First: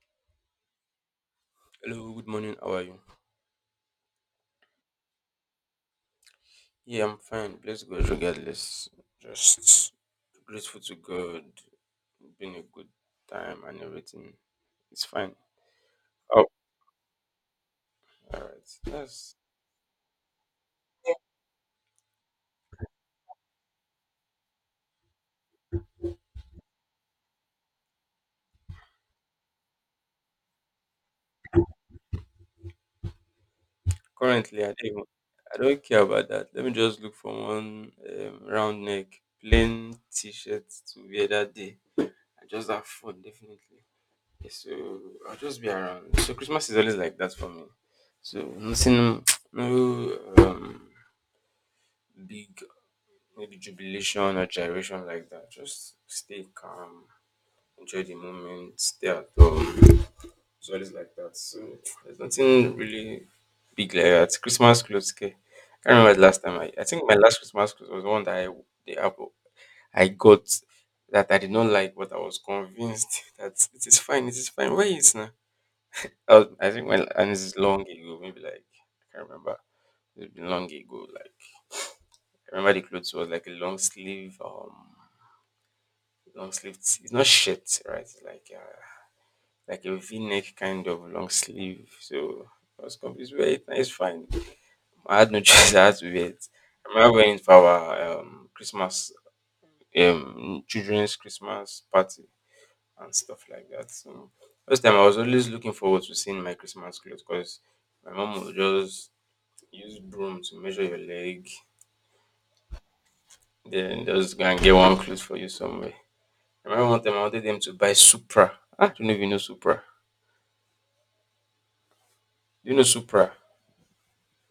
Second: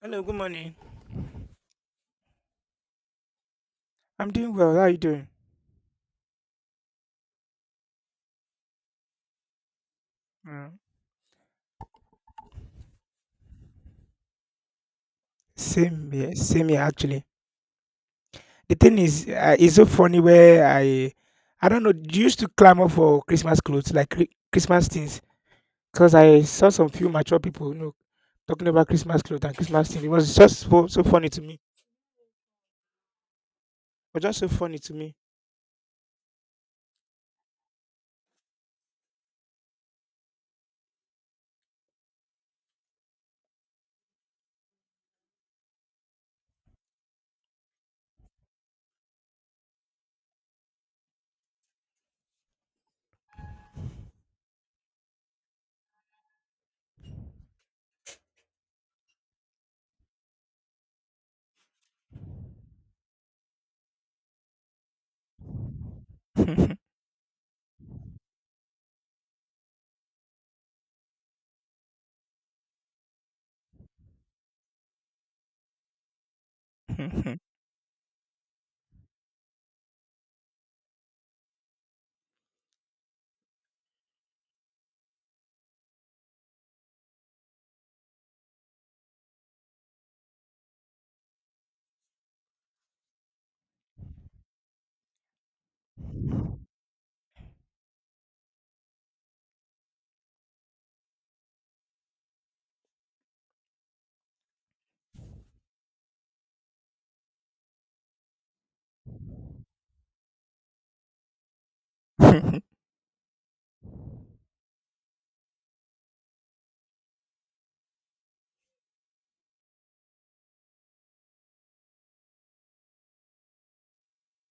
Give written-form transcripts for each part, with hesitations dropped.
Hello, good morning. I'm doing well. How are you doing? Mm. Same here actually. The thing is, it's so funny where I don't know, used to clamor for Christmas clothes, like Christmas things, because I saw some few mature people, talking about Christmas clothes and Christmas things. It was just so, so funny to me. It was just so funny to me.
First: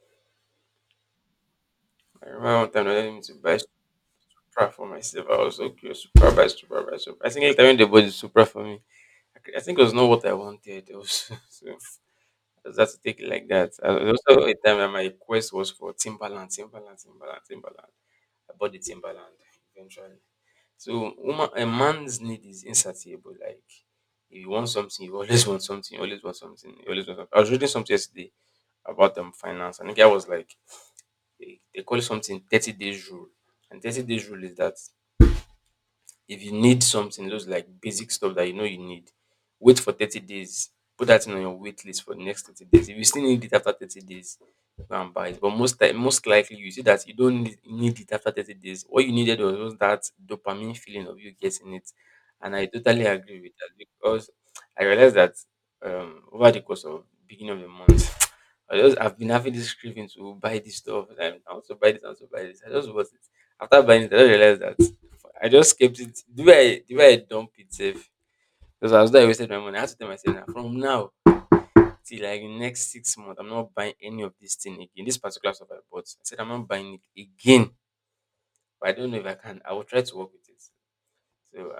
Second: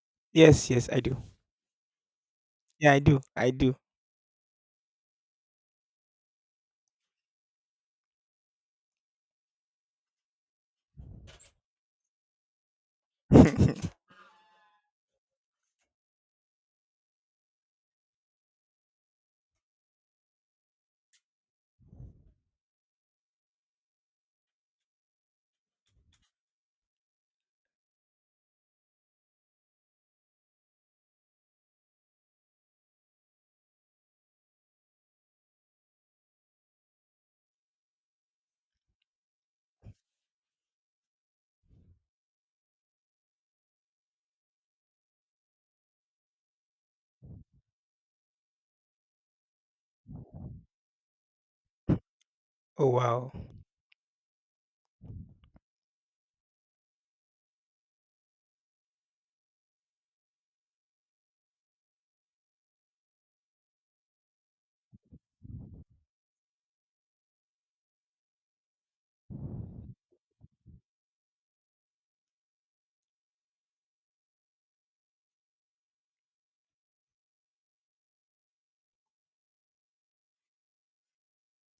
Yes, yes, I do. Yeah, I do. I do. Oh, wow,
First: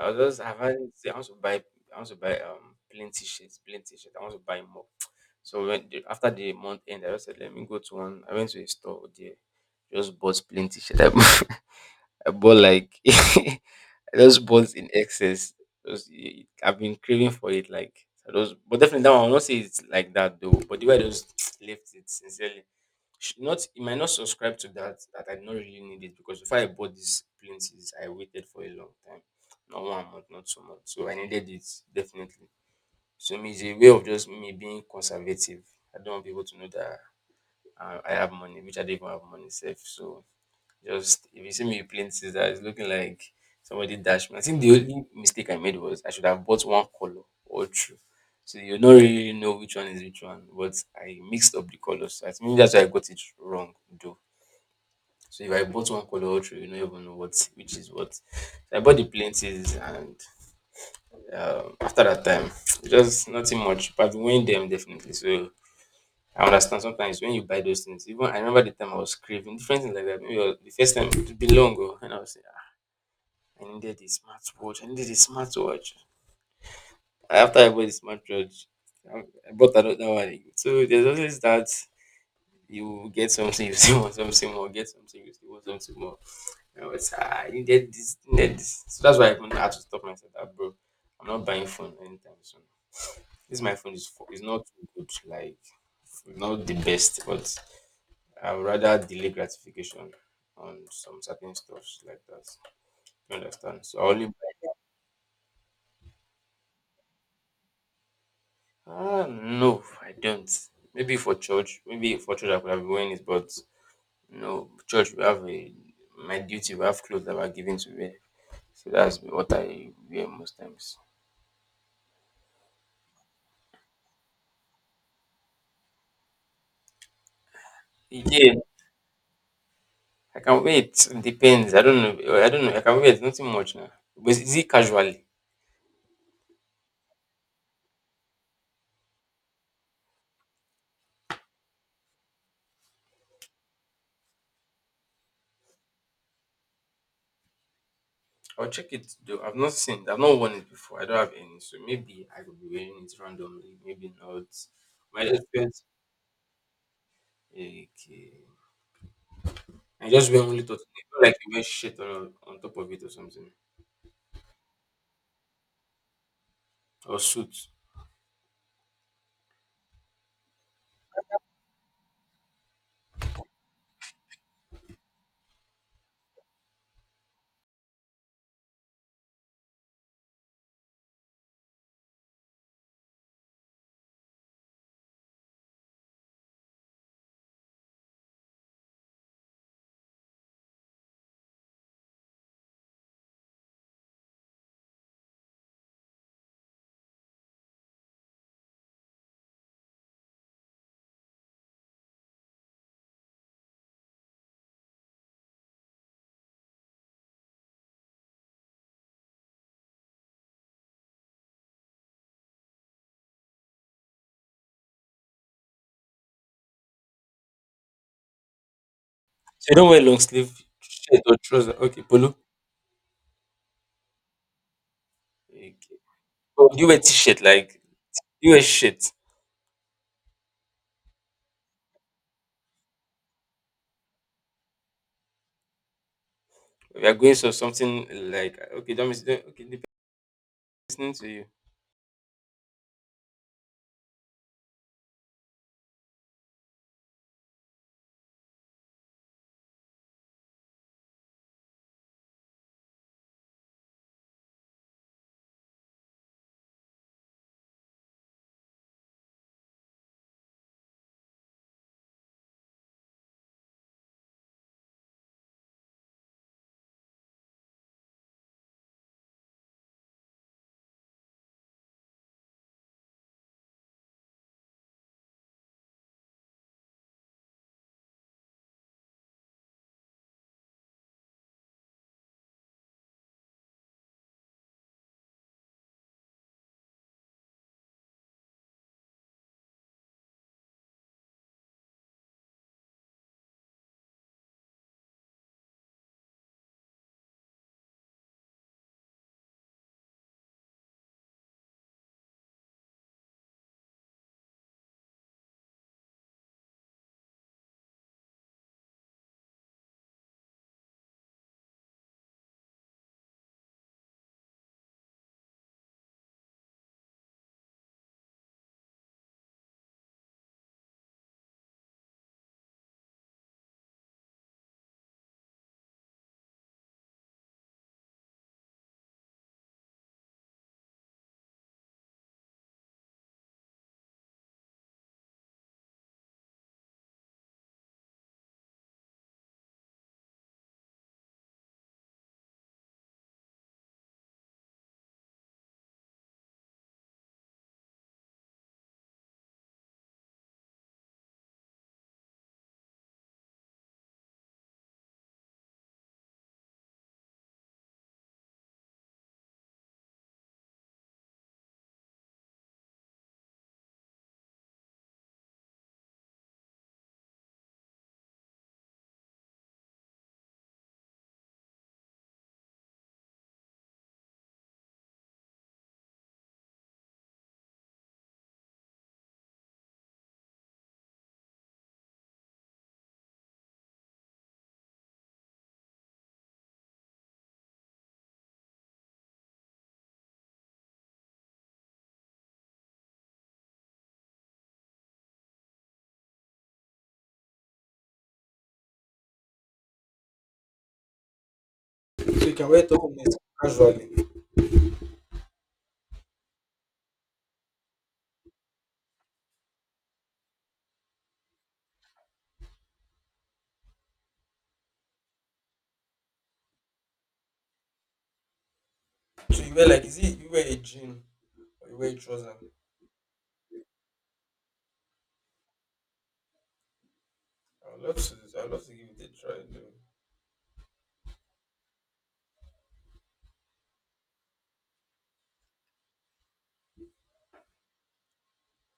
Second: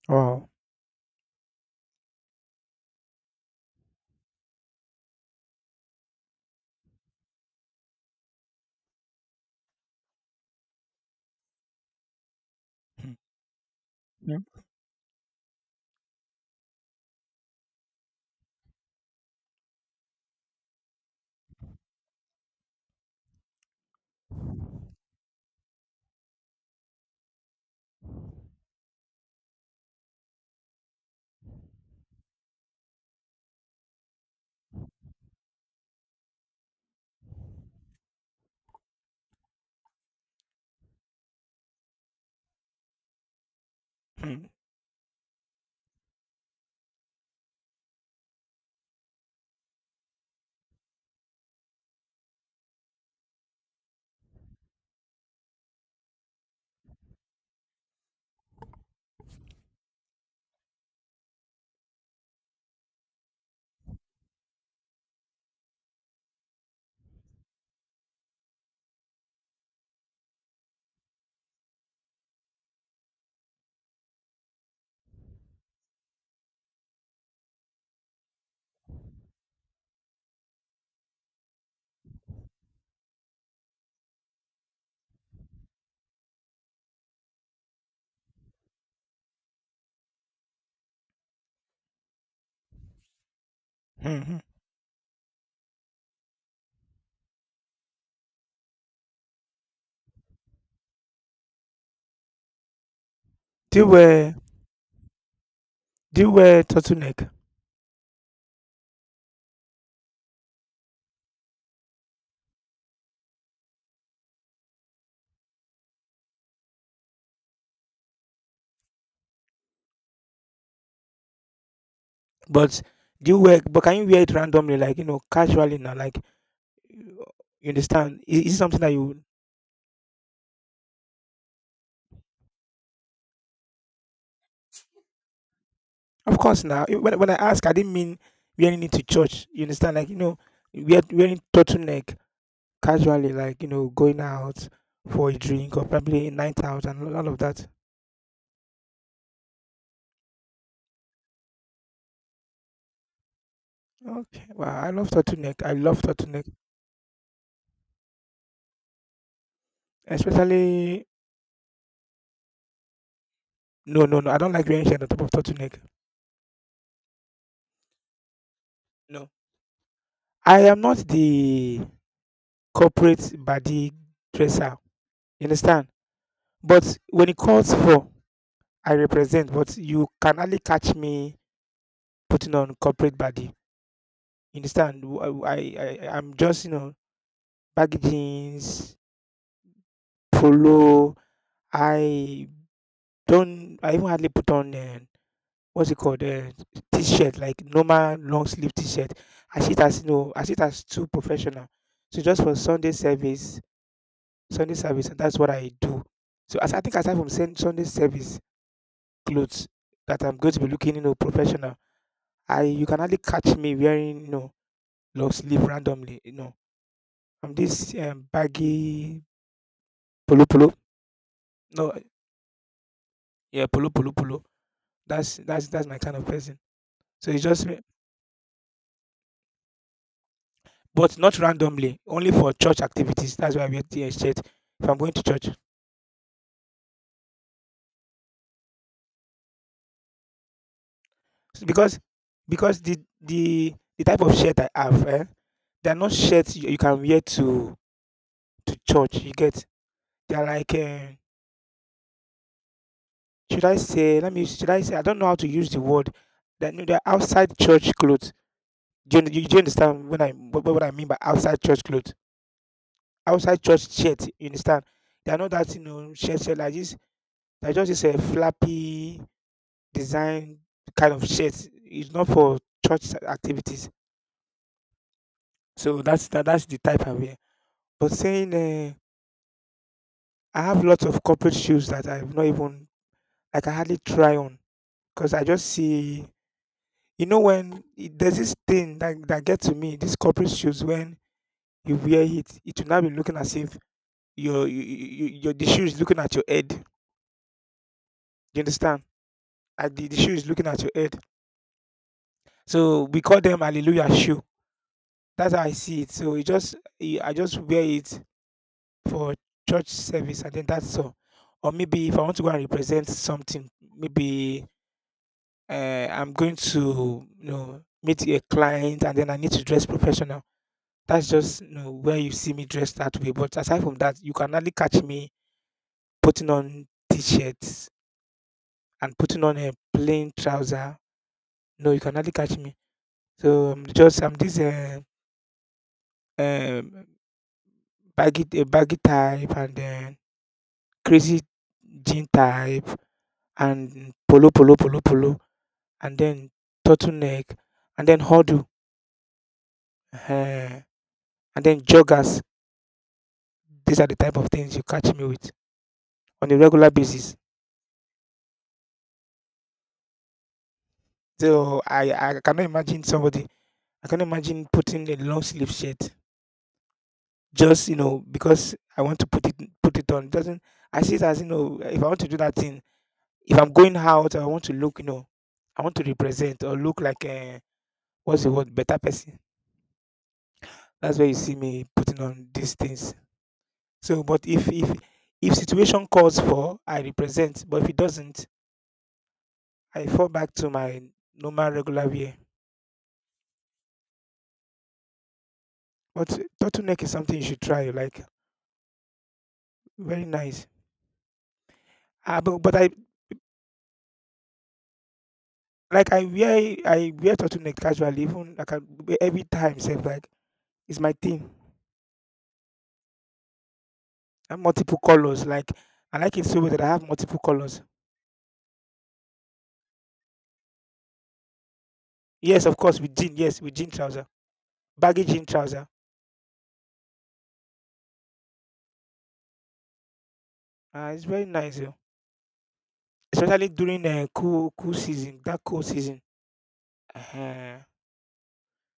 wow. Hmm, hmm, hmm, hmm, hmm. Do you wear do you wear turtleneck? But do you wear? But can you wear it randomly, like casually now? Like you understand? Is it something that you? Of course, now when I ask, I didn't mean wearing it to church. You understand? Like wearing turtleneck casually, like going out for a drink or probably a night out and all of that. Okay, wow, I love turtleneck. I love turtleneck, especially. No, no, no. I don't like wearing shirt on top of turtleneck. No, I am not the corporate body dresser. You understand? But when it calls for, I represent. But you can hardly catch me putting on corporate body. You understand? I'm just, baggy jeans, polo. I don't, I even hardly put on, what's it called? T-shirt, like normal long sleeve t-shirt. I see it as, I see it as too professional. So just for Sunday service, and that's what I do. So as I think aside from Sunday service clothes, that I'm going to be looking, professional. I You can hardly catch me wearing, long sleeve randomly, I'm this baggy polo polo. No, yeah, polo polo polo. That's my kind of person. So it's just, but not randomly. Only for church activities. That's why I wear the shirt if I'm going to church. So because the type of shirt I have, they're not shirts you can wear to church. You get they're like, should I say? Let me. Should I say? I don't know how to use the word. That are They're outside church clothes. Do you understand when I what I mean by outside church clothes? Outside church shirt, you understand? They are not that you know shirt, like this. They're just this a flappy design kind of shirt. It's not for church activities. So that's the type I wear. But saying I have lots of corporate shoes that I've not even like I hardly try on, because I just see, there's this thing that gets to me. These corporate shoes when you wear it, it will not be looking as if your you, you, you- your the shoe is looking at your head. You understand? Like the shoe is looking at your head. So we call them hallelujah shoe. That's how I see it. So it just I just wear it for church service and then that's all. Or maybe if I want to go and represent something, maybe I'm going to, meet a client and then I need to dress professional. That's just, where you see me dressed that way. But aside from that, you can only catch me putting on t-shirts and putting on a plain trouser. No, you can hardly catch me. So I'm this um baggy baggy type and then crazy jean type and polo polo polo polo and then turtleneck and then huddle, uh, and then joggers. These are the type of things you catch me with on a regular basis. So I cannot imagine somebody. I cannot imagine putting a long sleeve shirt just, because I want to put it on. Doesn't I see it as, if I want to do that thing, if I'm going out, I want to look, I want to represent or look like a what's the word, better person. That's where you see me putting on these things. So, but if situation calls for, I represent. But if it doesn't, I fall back to my normal regular wear. But turtleneck is something you should try. Like very nice. Ah, but I like I wear turtleneck casually. Even like I wear every time, say like it's my thing. I have multiple colors. Like I like it so much that I have multiple colors. Yes, of course, with jean. Yes, with jean trouser, baggy jean trouser. It's very nice, oh. Especially during cool cool season, that cold season. uh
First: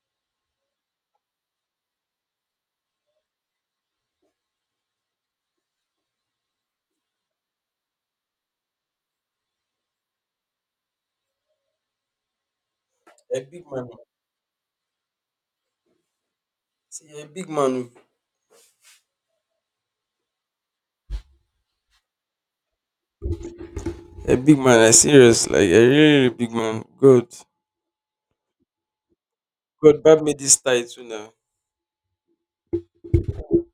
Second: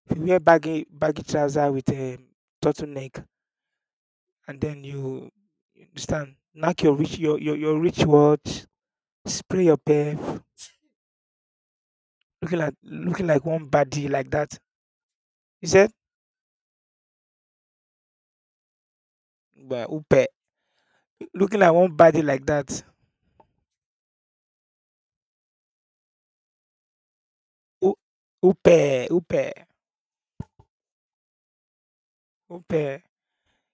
If you wear baggy baggy trouser with a turtleneck, and then you understand, knock your your rich watch, spray your perf, looking like one body like that. You said, but upe, looking like one body like that. U- Upe, upe, upe.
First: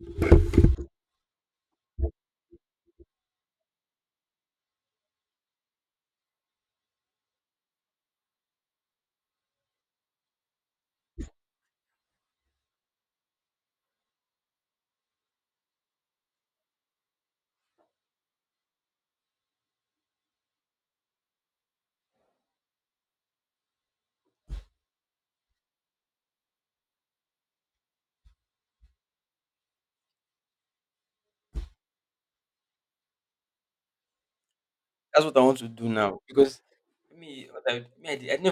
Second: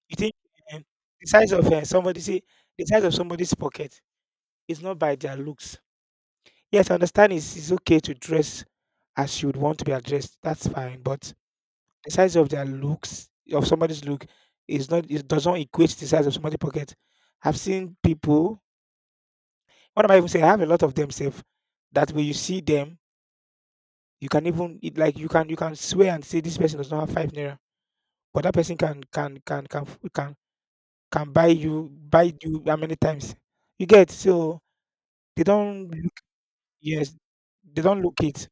You think, um, the size of, somebody see the size of somebody's pocket is not by their looks. Yes, I understand, it's okay to dress as you would want to be addressed. That's fine. But the size of their looks of somebody's look is not it doesn't equate to the size of somebody's pocket. I've seen people what am I even saying? I have a lot of them safe that when you see them, you can even it, like you can swear and say this person does not have ₦5. But that person can can buy you how many times. You get? So they don't look yes, they don't look it.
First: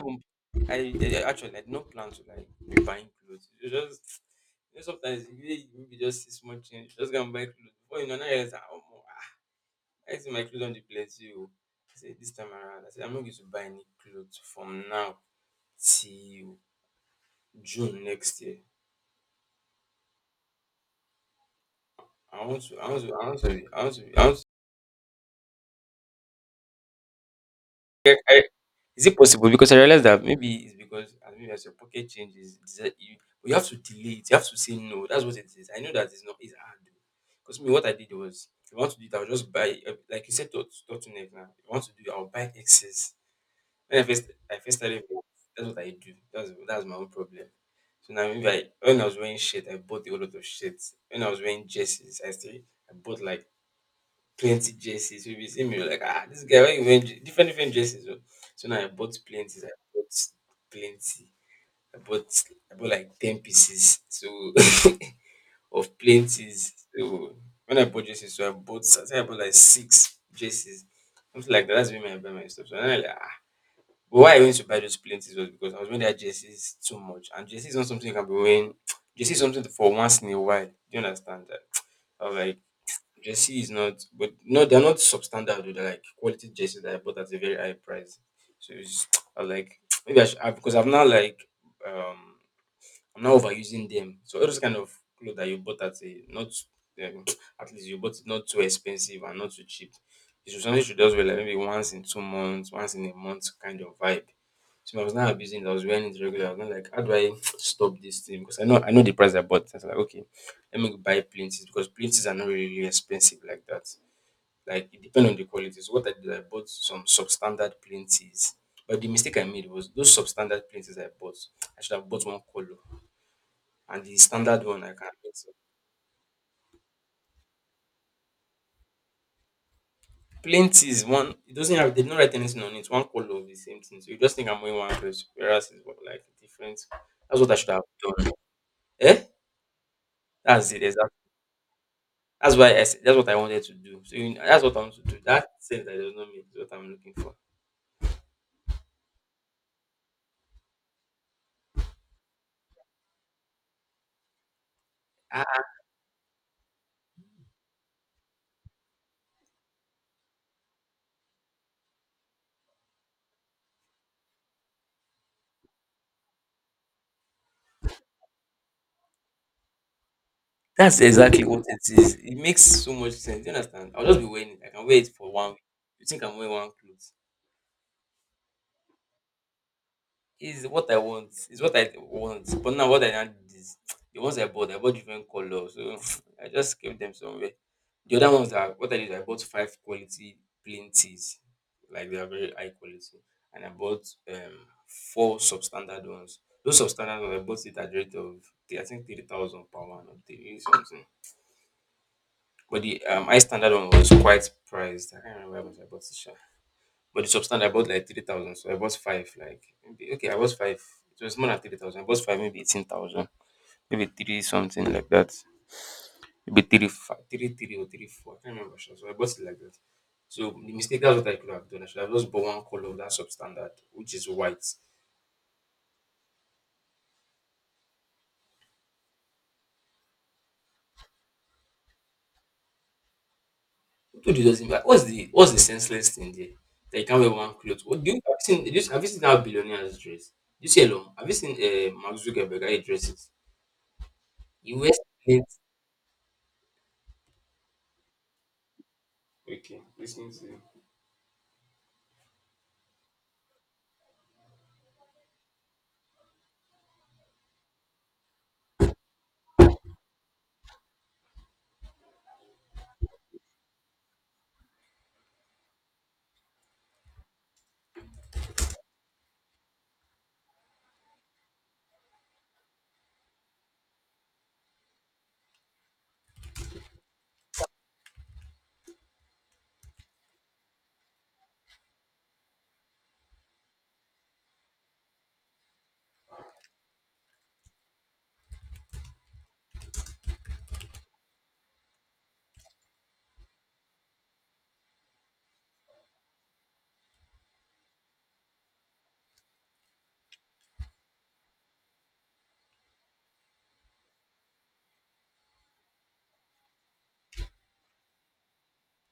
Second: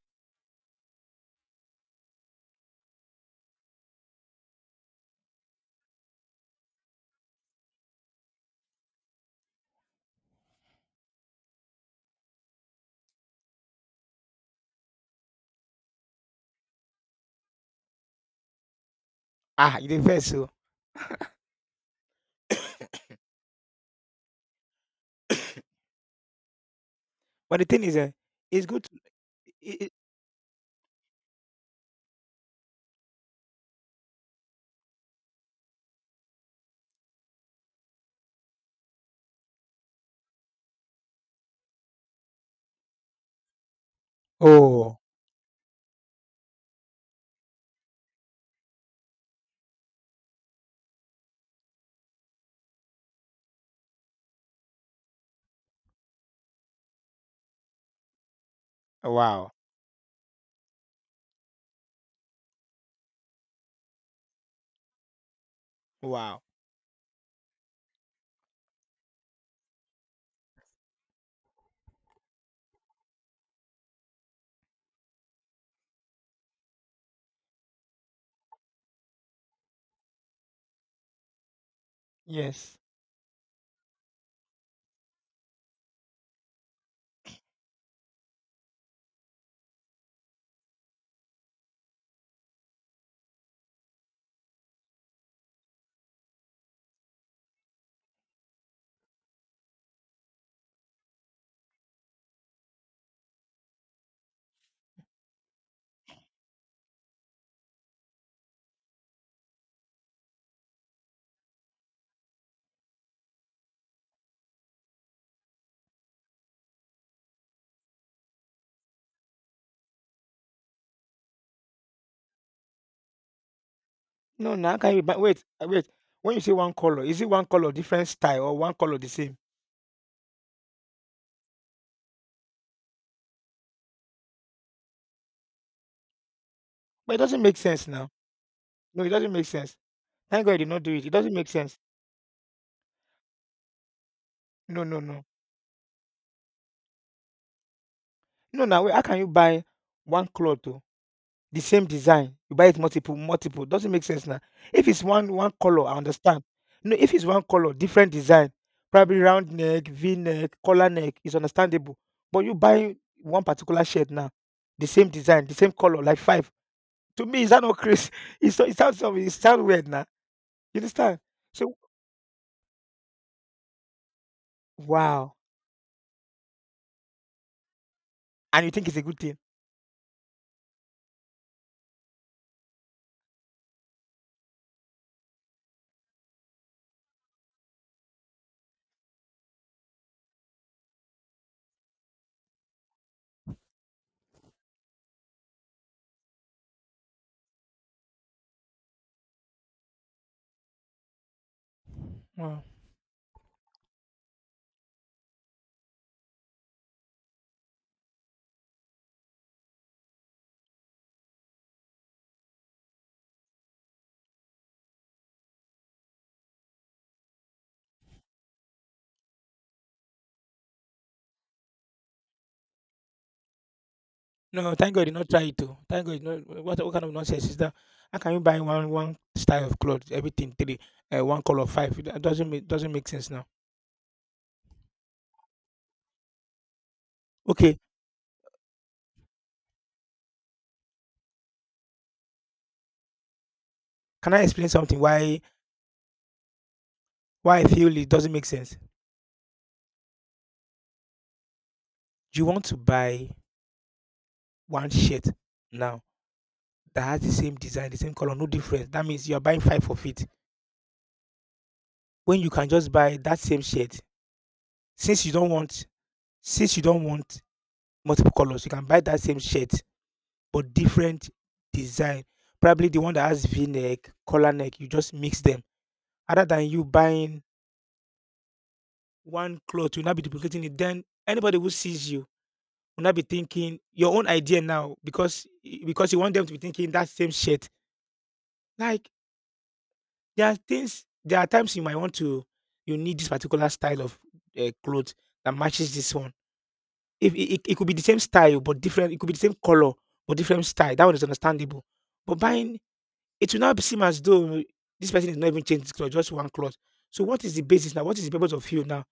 Ah, they dey vex oo. But the thing is it's good to. I Oh, wow, wow. Yes. No, now can you buy wait, wait. When you say one color, is it one color different style or one color the same? But it doesn't make sense now. No, it doesn't make sense. Thank God he did not do it. It doesn't make sense. No, no, no. No, now wait, how can you buy one cloth to the same design? You buy it multiple, multiple. Doesn't make sense now. If it's one color, I understand. No, if it's one color, different design, probably round neck, V neck, collar neck, is understandable. But you buy one particular shirt now, the same design, the same color, like five. To me, is that not crazy? It's so- it sounds weird now. You understand? So wow, and you think it's a good thing? Wow. No, thank God he not try to. Thank God he not what kind of nonsense is that? How can you buy one style of clothes, everything three, one color five? It doesn't make sense now. Okay, can I explain something why I feel it doesn't make sense? You want to buy one shirt now that has the same design, the same color, no difference. That means you are buying five of it when you can just buy that same shirt. Since you don't want since you don't want multiple colors, you can buy that same shirt but different design. Probably the one that has V neck, collar neck, you just mix them. Other than you buying one cloth, you'll not be duplicating it. Then anybody who sees you will not be thinking your own idea now because you want them to be thinking that same shirt. Like there are times you might want to, you need this particular style of clothes that matches this one. If it could be the same style but different, it could be the same color but different style. That one is understandable. But buying it will now seem as though this person is not even changing his cloth, just one cloth. So what is the basis now? What is the purpose of you now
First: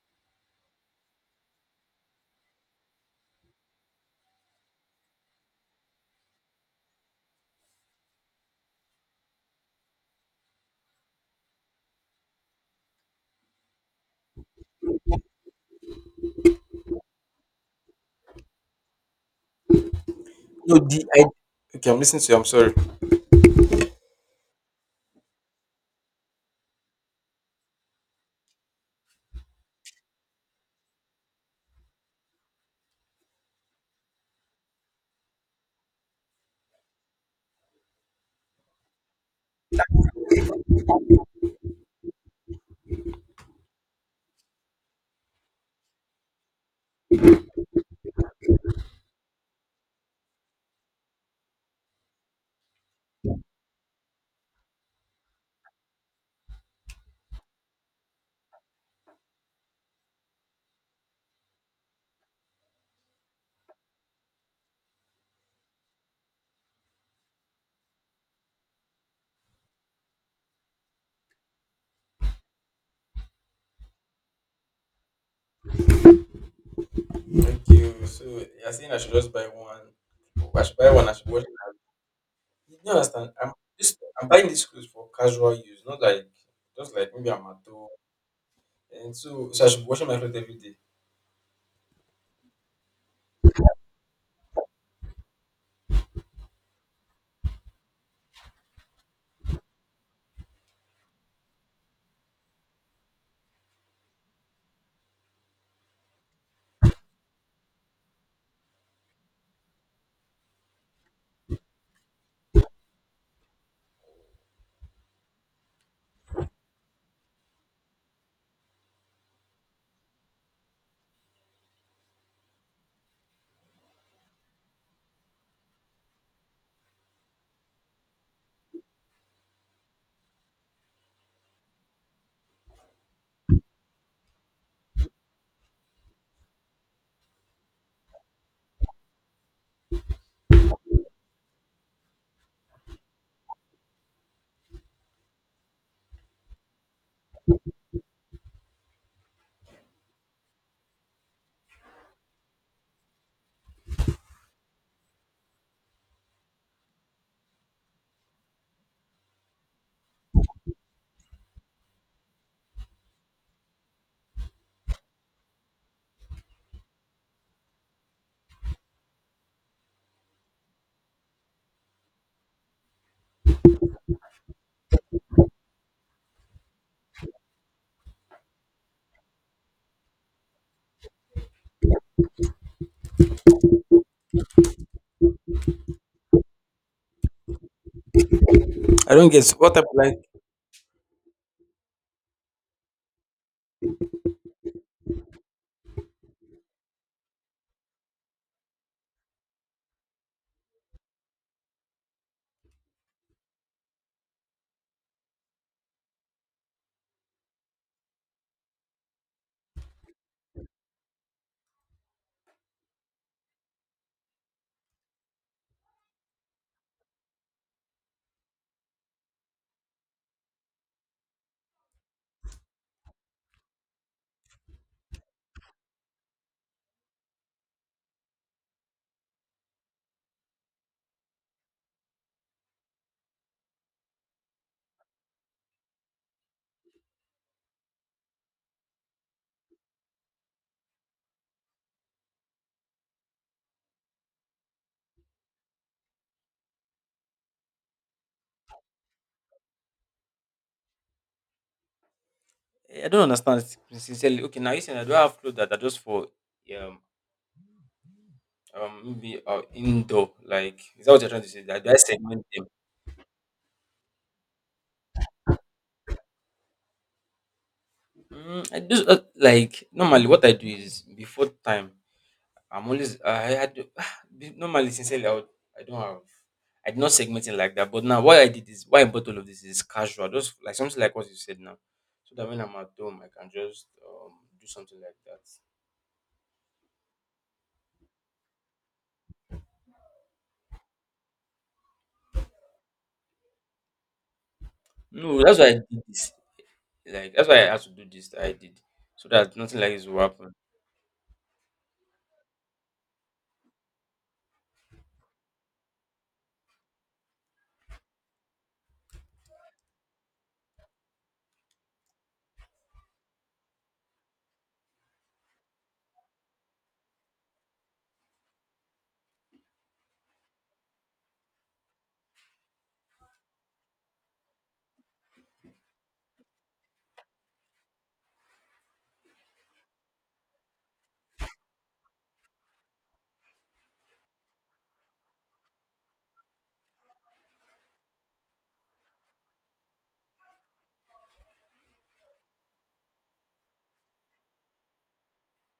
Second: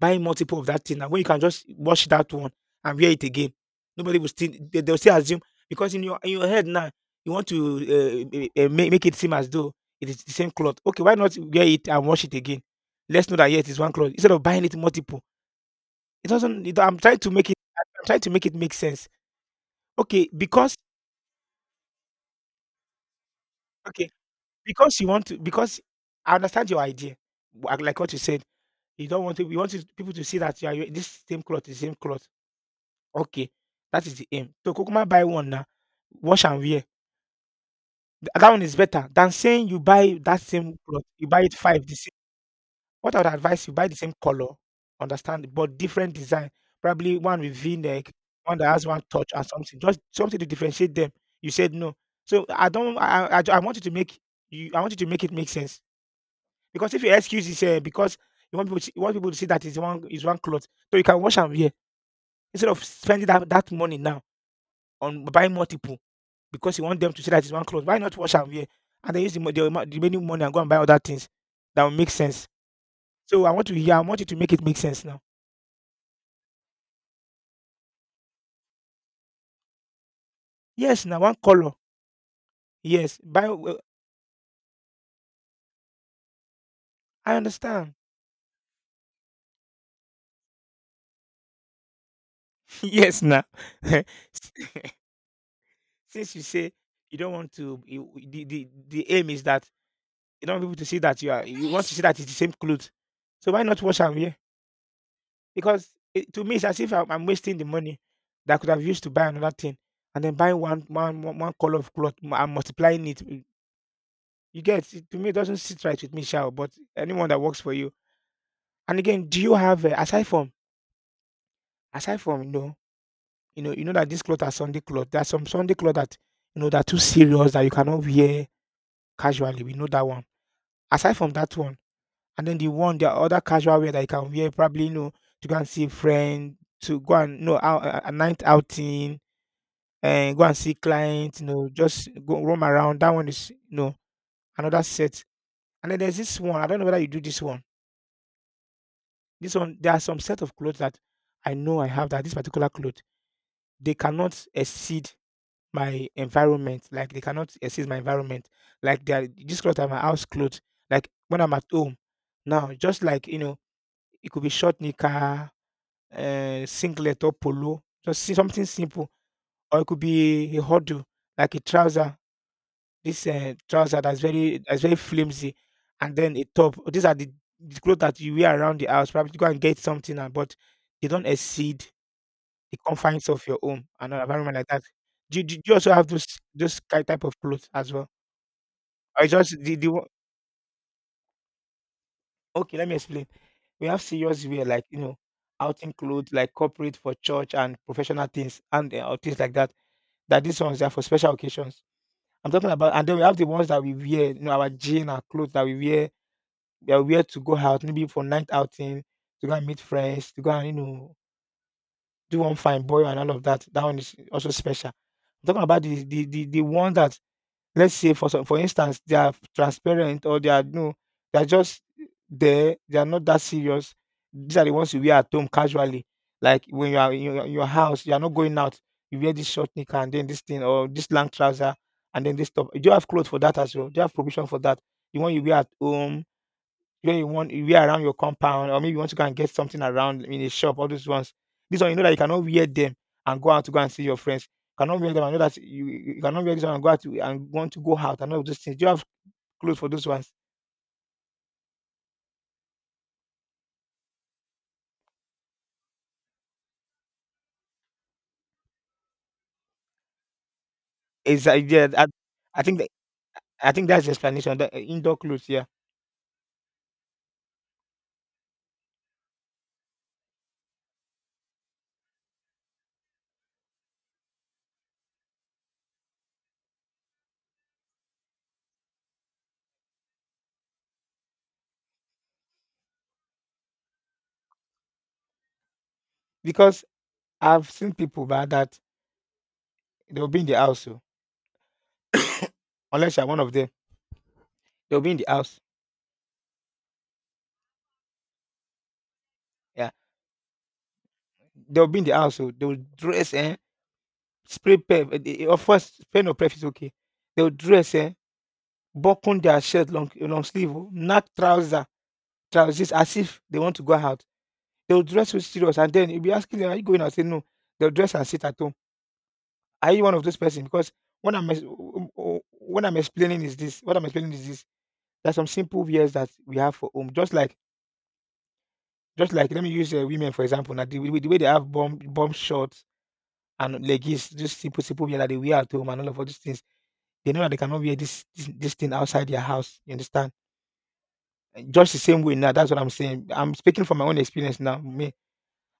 buying multiple of that thing now when you can just wash that one and wear it again? Nobody will still they'll still assume because in your head now you want to make it seem as though it is the same cloth. Okay, why not wear it and wash it again? Let's know that yes, it's one cloth instead of buying it multiple. It doesn't. I'm trying to make it. Make sense. Okay, because okay because you want to because I understand your idea. Like what you said, You don't want to you want to people to see that you are you this same cloth is same cloth. Okay, that is the aim. So kukuma buy one now, wash and wear. That one is better than saying you buy that same cloth. You buy it five. The same. What I would advise you buy the same color, understand, but different design. Probably one with V neck, one that has one touch or something. Just something to differentiate them. You said no, so I don't. I want you to make you. I want you to make it make sense because if your excuse is because you want people to, you want people to see that is one cloth, so you can wash and wear. Instead of spending that money now on buying multiple because you want them to see that it's one cloth, why not wash and wear? And then use the, the the remaining money and go and buy other things that will make sense. So I want to hear, I want you to make it make sense now. Thank you. So you're saying I should just buy one. Yes, I now should one watch it. color. You Yes, understand? buy. I'm Well, this. I'm buying these clothes for casual use, not like just like maybe I I'm at home. understand. So I should be washing my clothes every day. Yes, now. Since you say you don't want to, you, the aim is that you don't want people to see that you are. You want to see that it's the same clothes. So why not wash and wear? Because it, to me, it's as if I'm wasting the money that I could have used to buy another thing, and then buying one color of cloth and multiplying it. You get it, to me, it doesn't sit right with me, Shao. But anyone that works for you. And again, do you have aside from you know you know you know that this cloth are Sunday cloth. There's some Sunday cloth that you know that are too serious that you cannot wear casually. We know that one. Aside from that one, and then the one the other casual wear that you can wear probably you know to go and see a friend to go and you know out, a night outing and go and see clients, you know, just go roam around. That one is you know another set. And then there's this one. I don't know whether you do this one. This one, there are some set of clothes that I know I have that this particular clothes they cannot exceed my environment. Like they cannot exceed my environment. Like they are this clothes are my house clothes. Like when I'm at home now, just like you know, it could be short knicker, singlet or polo, just something simple, or it could be a huddle, like a trouser this trouser that's very flimsy, and then a top. These are the clothes that you wear around the house. Probably go and get something, and but they don't exceed the confines of your home and an environment like that. Do, you also have those those type of clothes as well? I I don't get just what type of like. okay. Let me explain. We have serious wear like you know outing clothes like corporate for church and professional things and things like that. That these ones are for special occasions. I'm talking about, and then we have the ones that we wear, you know, our jean, our clothes that we wear they are where to go out, maybe for night outing, to go and meet friends, to go and you know do one fine boy and all of that. That one is also special. I'm talking about the one that let's say for some, for instance they are transparent or they are no, they are just there. They are not that serious. These are the ones you wear at home casually, like when you are in your house, you are not going out. You wear this short knicker and then this thing or this long trouser and then this top. Do you have clothes for that as well? Do you have provision for that? The one you wear at home, you know you want you wear around your compound, or maybe you want to go and get something around in a shop, all those ones. This one you know that you cannot wear them and go out to go and see your friends. You cannot wear them and know that you cannot wear this one and go out to, and want to go out and all those things. Do you have clothes for those ones? Is I yeah, I think that, I think that's the explanation. The indoor clothes, yeah. Because I've seen people by that they'll be in the house, so unless you're one of them, they'll be in the house. Yeah. They'll be in the house, so they'll dress and spray pep. Of course, spray no prep is okay. They'll dress button their shirt, long long sleeve, oh, not trouser, trousers as if they want to go out. They'll dress so serious and then you'll be asking them, are you going out? Say no. They'll dress and sit at home. Are you one of those person? Because when I'm explaining is this, what I'm explaining is this. There's some simple wears that we have for home. Just like let me use women for example. Now the way they have bomb bomb shorts and leggings, just simple simple wear that they wear at home and all of all these things. They know that they cannot wear this thing outside their house. You understand? Just the same way now, that's what I'm saying. I'm speaking from my own experience now. Me,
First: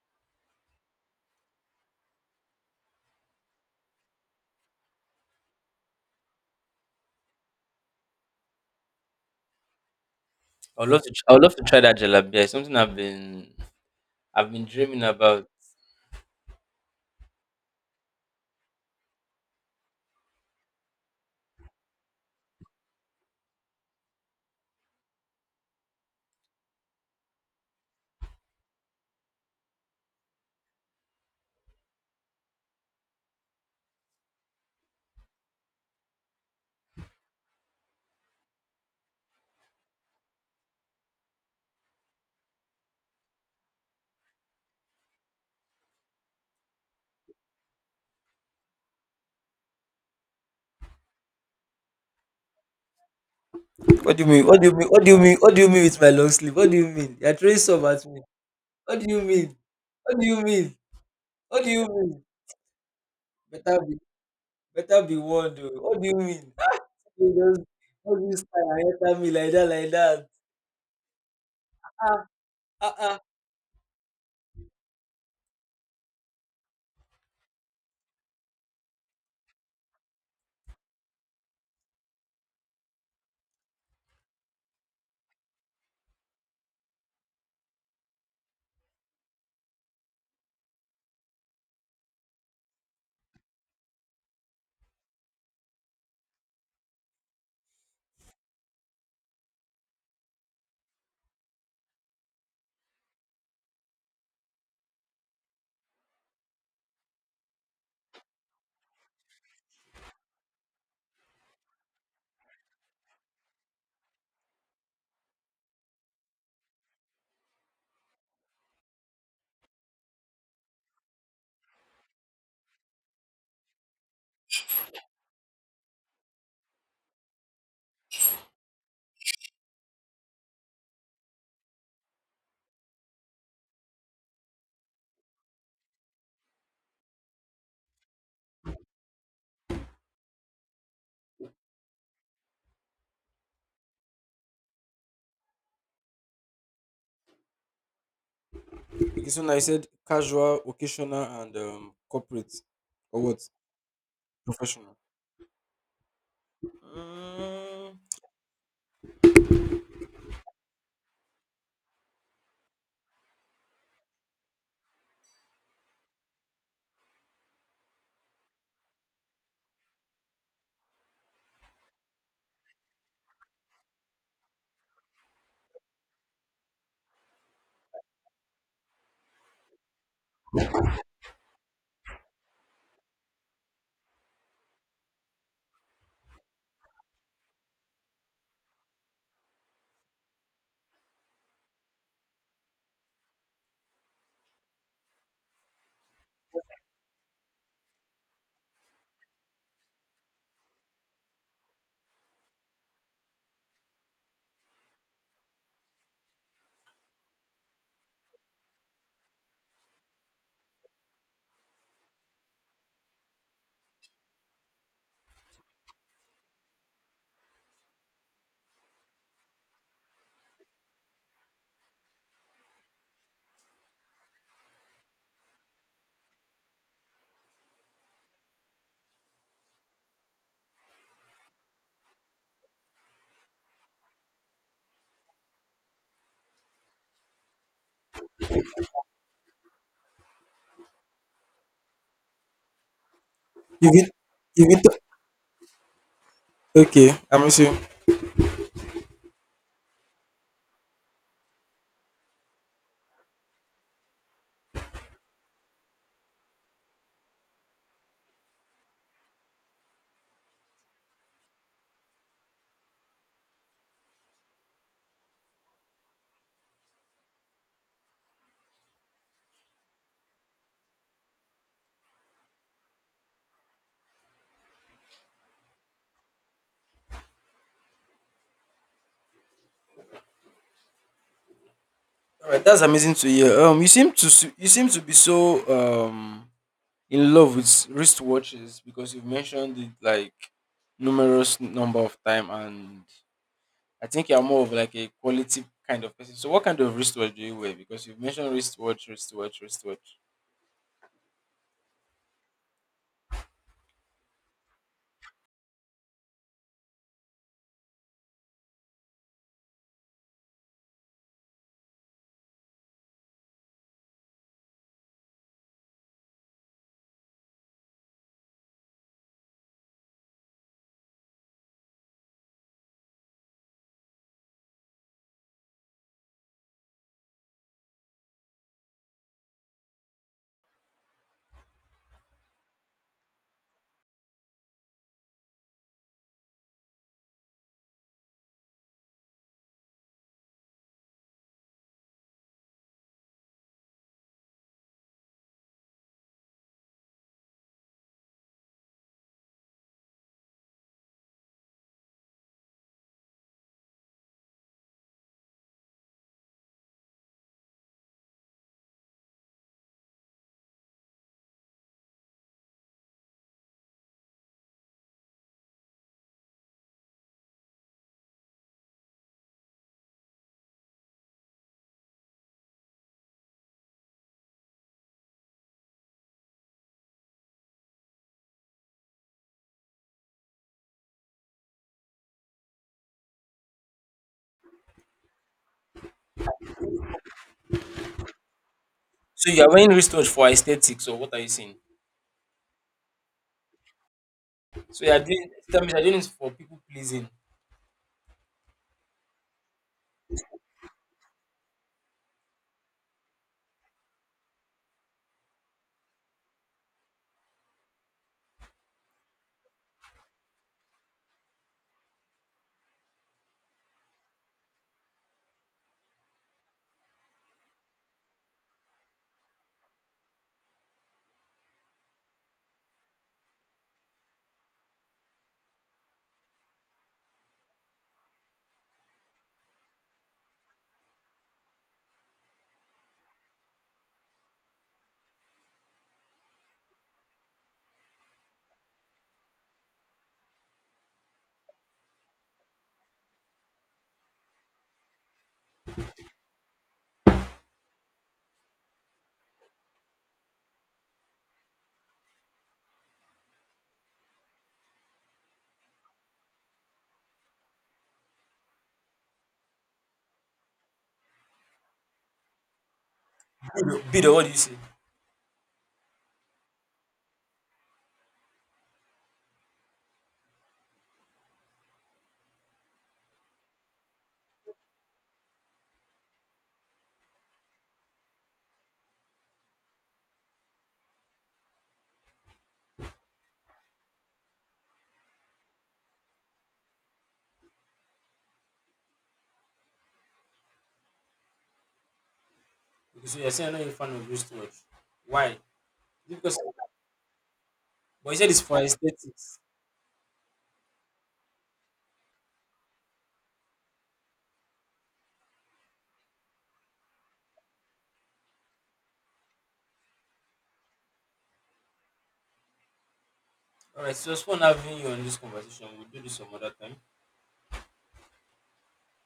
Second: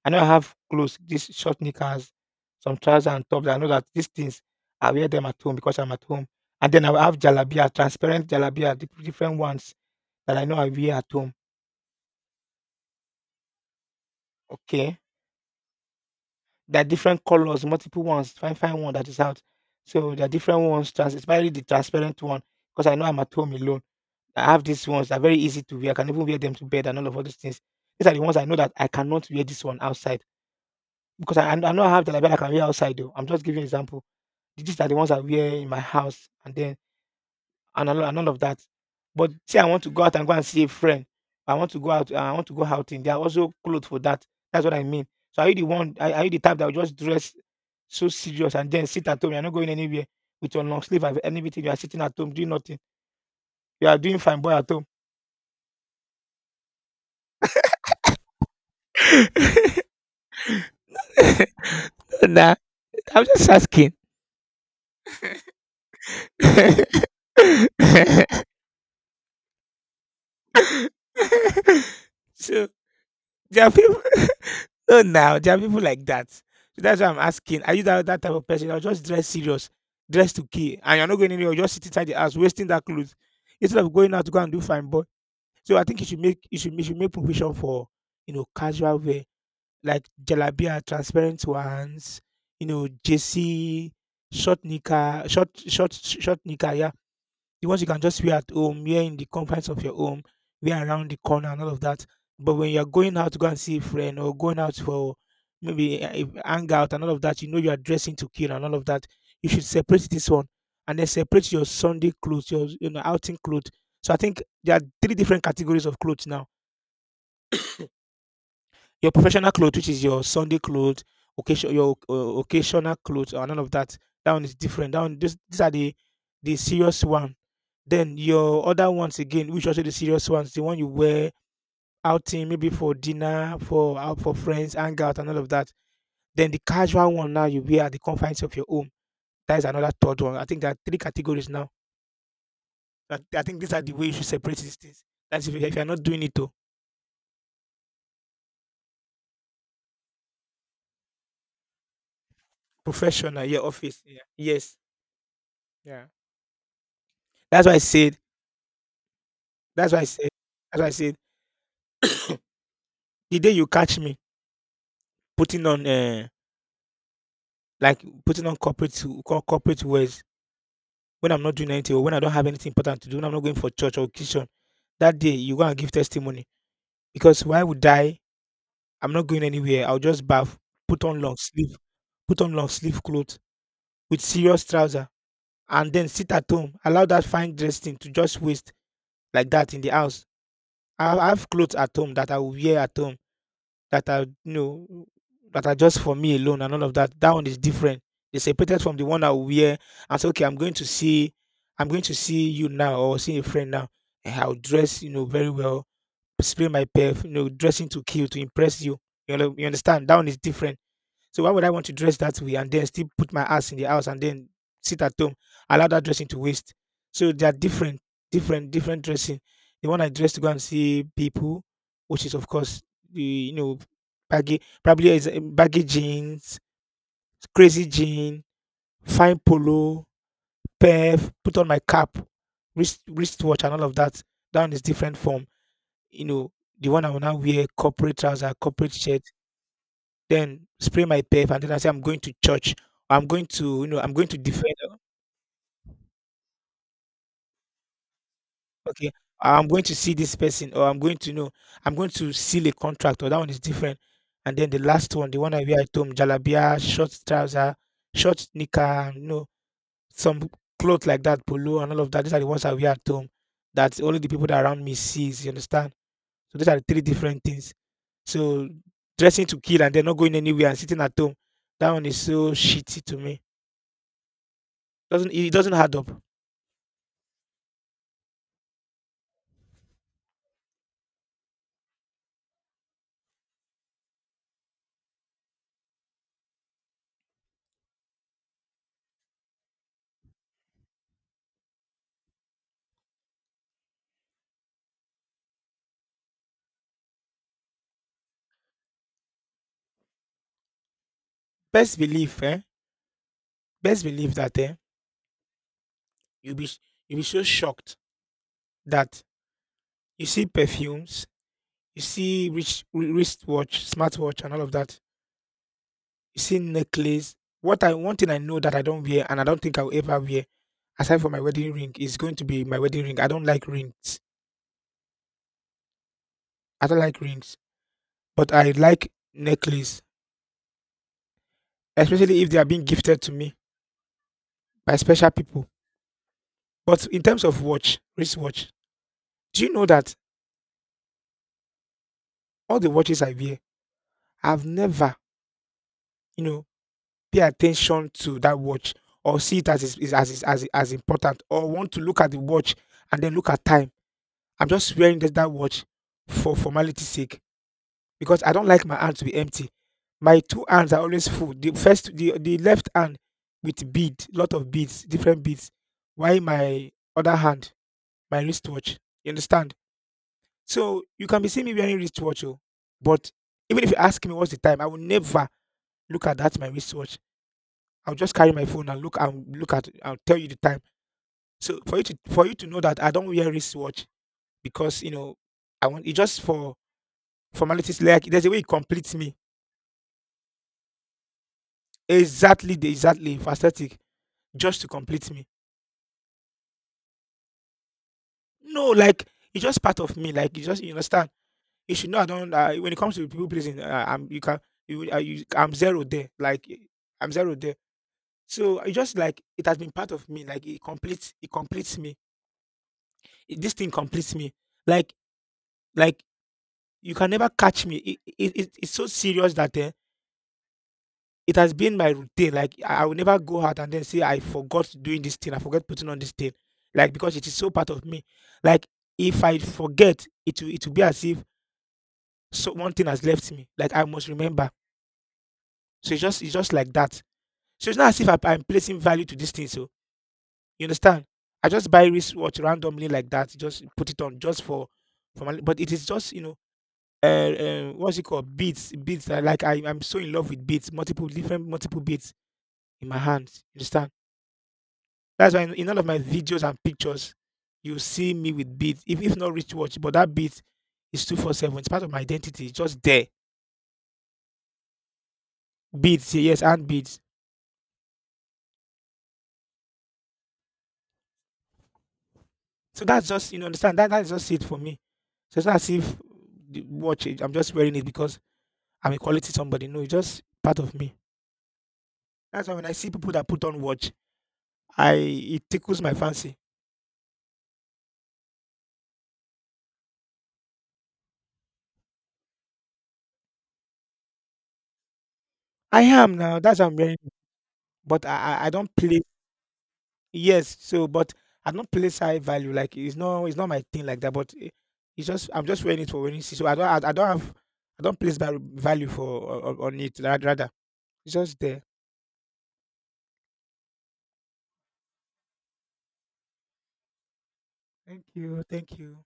I know I have clothes, these short knickers, some trousers and tops. I know that these things I wear them at home because I'm at home. And then I will have jalabia, transparent jalabia, the different ones that I know I wear at home. Okay. There are different colors, multiple ones. Find one that is out. So there are different ones, trans especially the transparent one, because I know I'm at home alone. I have these ones that are very easy to wear. I can even wear them to bed and all of all those things. These are the ones I know that I cannot wear this one outside. Because I know I have the that I can wear outside though. I'm just giving example. These are the ones I wear in my house and then and all of that. But say I want to go out and go and see a friend. I want to go out. I want to go outing. There are also clothes for that. That's what I mean. So are you the one? Are you the type that will just dress so serious and then sit at home? You're not going anywhere with your long sleeve and everything. You are sitting at home doing nothing. You are What doing do you fine mean? boy at home. What do you mean with my long sleeve? What do you mean? You're throwing some at me. What do you mean? What do you mean? What do you mean? Nah, I'm just Better asking. be warned. Oh. What do you mean? How? You just, how do you style and enter me like that, like that? Ah, So ah, ah. there are people no now, there are people like that. So that's why I'm asking, are you that type of person that will just dress serious, dress to kill, and you're not going anywhere, you'll just sit inside the house wasting that clothes instead of going out to go and do fine boy. So I think you should make you should make provision for you know casual wear like jalabia, transparent ones, you know, JC, short knicker, short knicker, yeah the ones you can just wear at home, wear in the confines of your home, wear around the corner and all of that. But when you're going out to go and see a friend or going out for maybe a hangout and all of that, you know you are dressing to kill and all of that. You should separate this one and then separate your Sunday clothes, your you know outing clothes. So I think there are three different categories of clothes now your professional clothes, which is your Sunday clothes, occasion your occasional clothes, and none of that. That one is different. These are the serious one. Then your other ones again, which also the serious ones, the one you wear outing, maybe for dinner, for out for friends, hangout, and all of that. Then the casual one now you wear at the confines of your home. That is another third one. I think there are three categories now. I think these are the way you should separate these things. That's if, you- if you're not doing it to You said casual, corporate. professional, your office. Yeah. Yes. Professional. Yeah. That's why I Mm. said That's why I said that's why I said the day you catch me putting on, like putting on corporate wears when I'm not doing anything or when I don't have anything important to do, when I'm not going for church or kitchen, that day you go and give testimony because why would I? I'm not going anywhere. I'll just bath, put on long sleeve put on long sleeve clothes with serious trouser and then sit at home. Allow that fine dress thing to just waste like that in the house. I have clothes at home that I will wear at home, that are you know that are just for me alone and all of that. That one is different. It's separated from the one I will wear and say, okay, I'm going to see you now or see a friend now. And I'll dress, you know, very well, spray my perf, you know, dressing to kill to impress you. You know, you understand? That one is different, so why would I want to dress that way and then still put my ass in the house and then sit at home, allow that dressing to waste? So they are different, different, different dressing. The one I dress to go and see people, which is of course the baggy, probably is baggy jeans, crazy jean, fine polo, perf, put on my cap, wristwatch and all of that. That one is different from you know the one I will now wear corporate trouser, corporate shirt, then spray my pep and then I say I'm going to church. You get, I'm going to you defend. get okay, I'm with you. Okay, I'm going to see this person, or I'm going to seal a contract, or that one is different. And then the last one, the one I wear at home, jalabia, short trouser, short knicker, you know, some clothes like that, polo, and all of that. These are the ones I wear at home that only the people that around me sees. You understand? So these are the three different things. So dressing to kill and then not going anywhere and sitting at home, that one is so shitty to me. Doesn't it doesn't add up. All right, that's amazing to hear. You seem to Best believe, eh? Best believe that, you'll be sh- you'll be so shocked that you see perfumes, you see wristwatch, smartwatch, and all of that. You see necklace. What I One thing I know that I don't wear and I don't think I'll ever wear, aside from my wedding ring, is going to be my wedding ring. I don't like rings. I don't like rings, but I like necklace, especially if they are being gifted to me by special people. But in terms of watch, wristwatch, do you know that all the watches I wear, I've never, you know, pay attention to that watch or see it as is, as important or want to look at the watch and then look at time. I'm just wearing just that watch for formality's sake because I don't like my hand to be empty. My two hands are always full. The the left hand with bead, lot of beads, different beads. Why my other hand, my wristwatch. You understand? So you can be seeing me wearing wristwatch, oh, but even if you ask me what's the time, I will never look at that my wristwatch. I'll just carry my phone and look at, I'll tell you the time. So for you to know that I don't wear wristwatch because, I want it just for formalities, like there's a way it completes me. Exactly for aesthetic, just to complete me. No, like it's just part of me. Like you just, you understand. You should know I don't, when it comes to people pleasing, I'm you can you, you I'm zero there. Like I'm zero there. So it just like it has been part of me. Like it completes me. This thing completes me. Like like you can never catch me. It's so serious that, it has been my routine. Like I will never go out and then say I forgot doing this thing. I forgot putting on this thing. Like because it is so part of me. Like if I forget, it will be as if so one thing has left me. Like I must remember. So it's just like that. So it's not as if I'm placing value to this thing. So you understand? I just buy wristwatch randomly like that. Just put it on just for my. But it is just, you know. What's it called? Beats. I like. I'm so in love with beats. Multiple different, multiple beats in my hands. You understand? That's why in all of my videos and pictures, you see me with beats. If not wristwatch, but that beat is 24/7. It's part of my identity. It's just there. Bido, what do you say? Beats, yeah, yes, and beats. So that's just, you know, understand. That's just it for me. So it's not as if the watch. I'm just wearing it because I'm a quality somebody. No, it's just part of me. That's why when I see people that put on watch, I it tickles my fancy. Okay, so you're saying I'm not a fan of wristwatch. Why? Is I it am because, now. That's why I'm wearing. But but I you said it's I I for don't play. aesthetics. Yes, so but I don't place high value, like, it's not my thing like that, but I it's just I'm just wearing it for wearing it, so I don't have, I don't place value for o on it ra rather. It's just there. Thank you, thank you.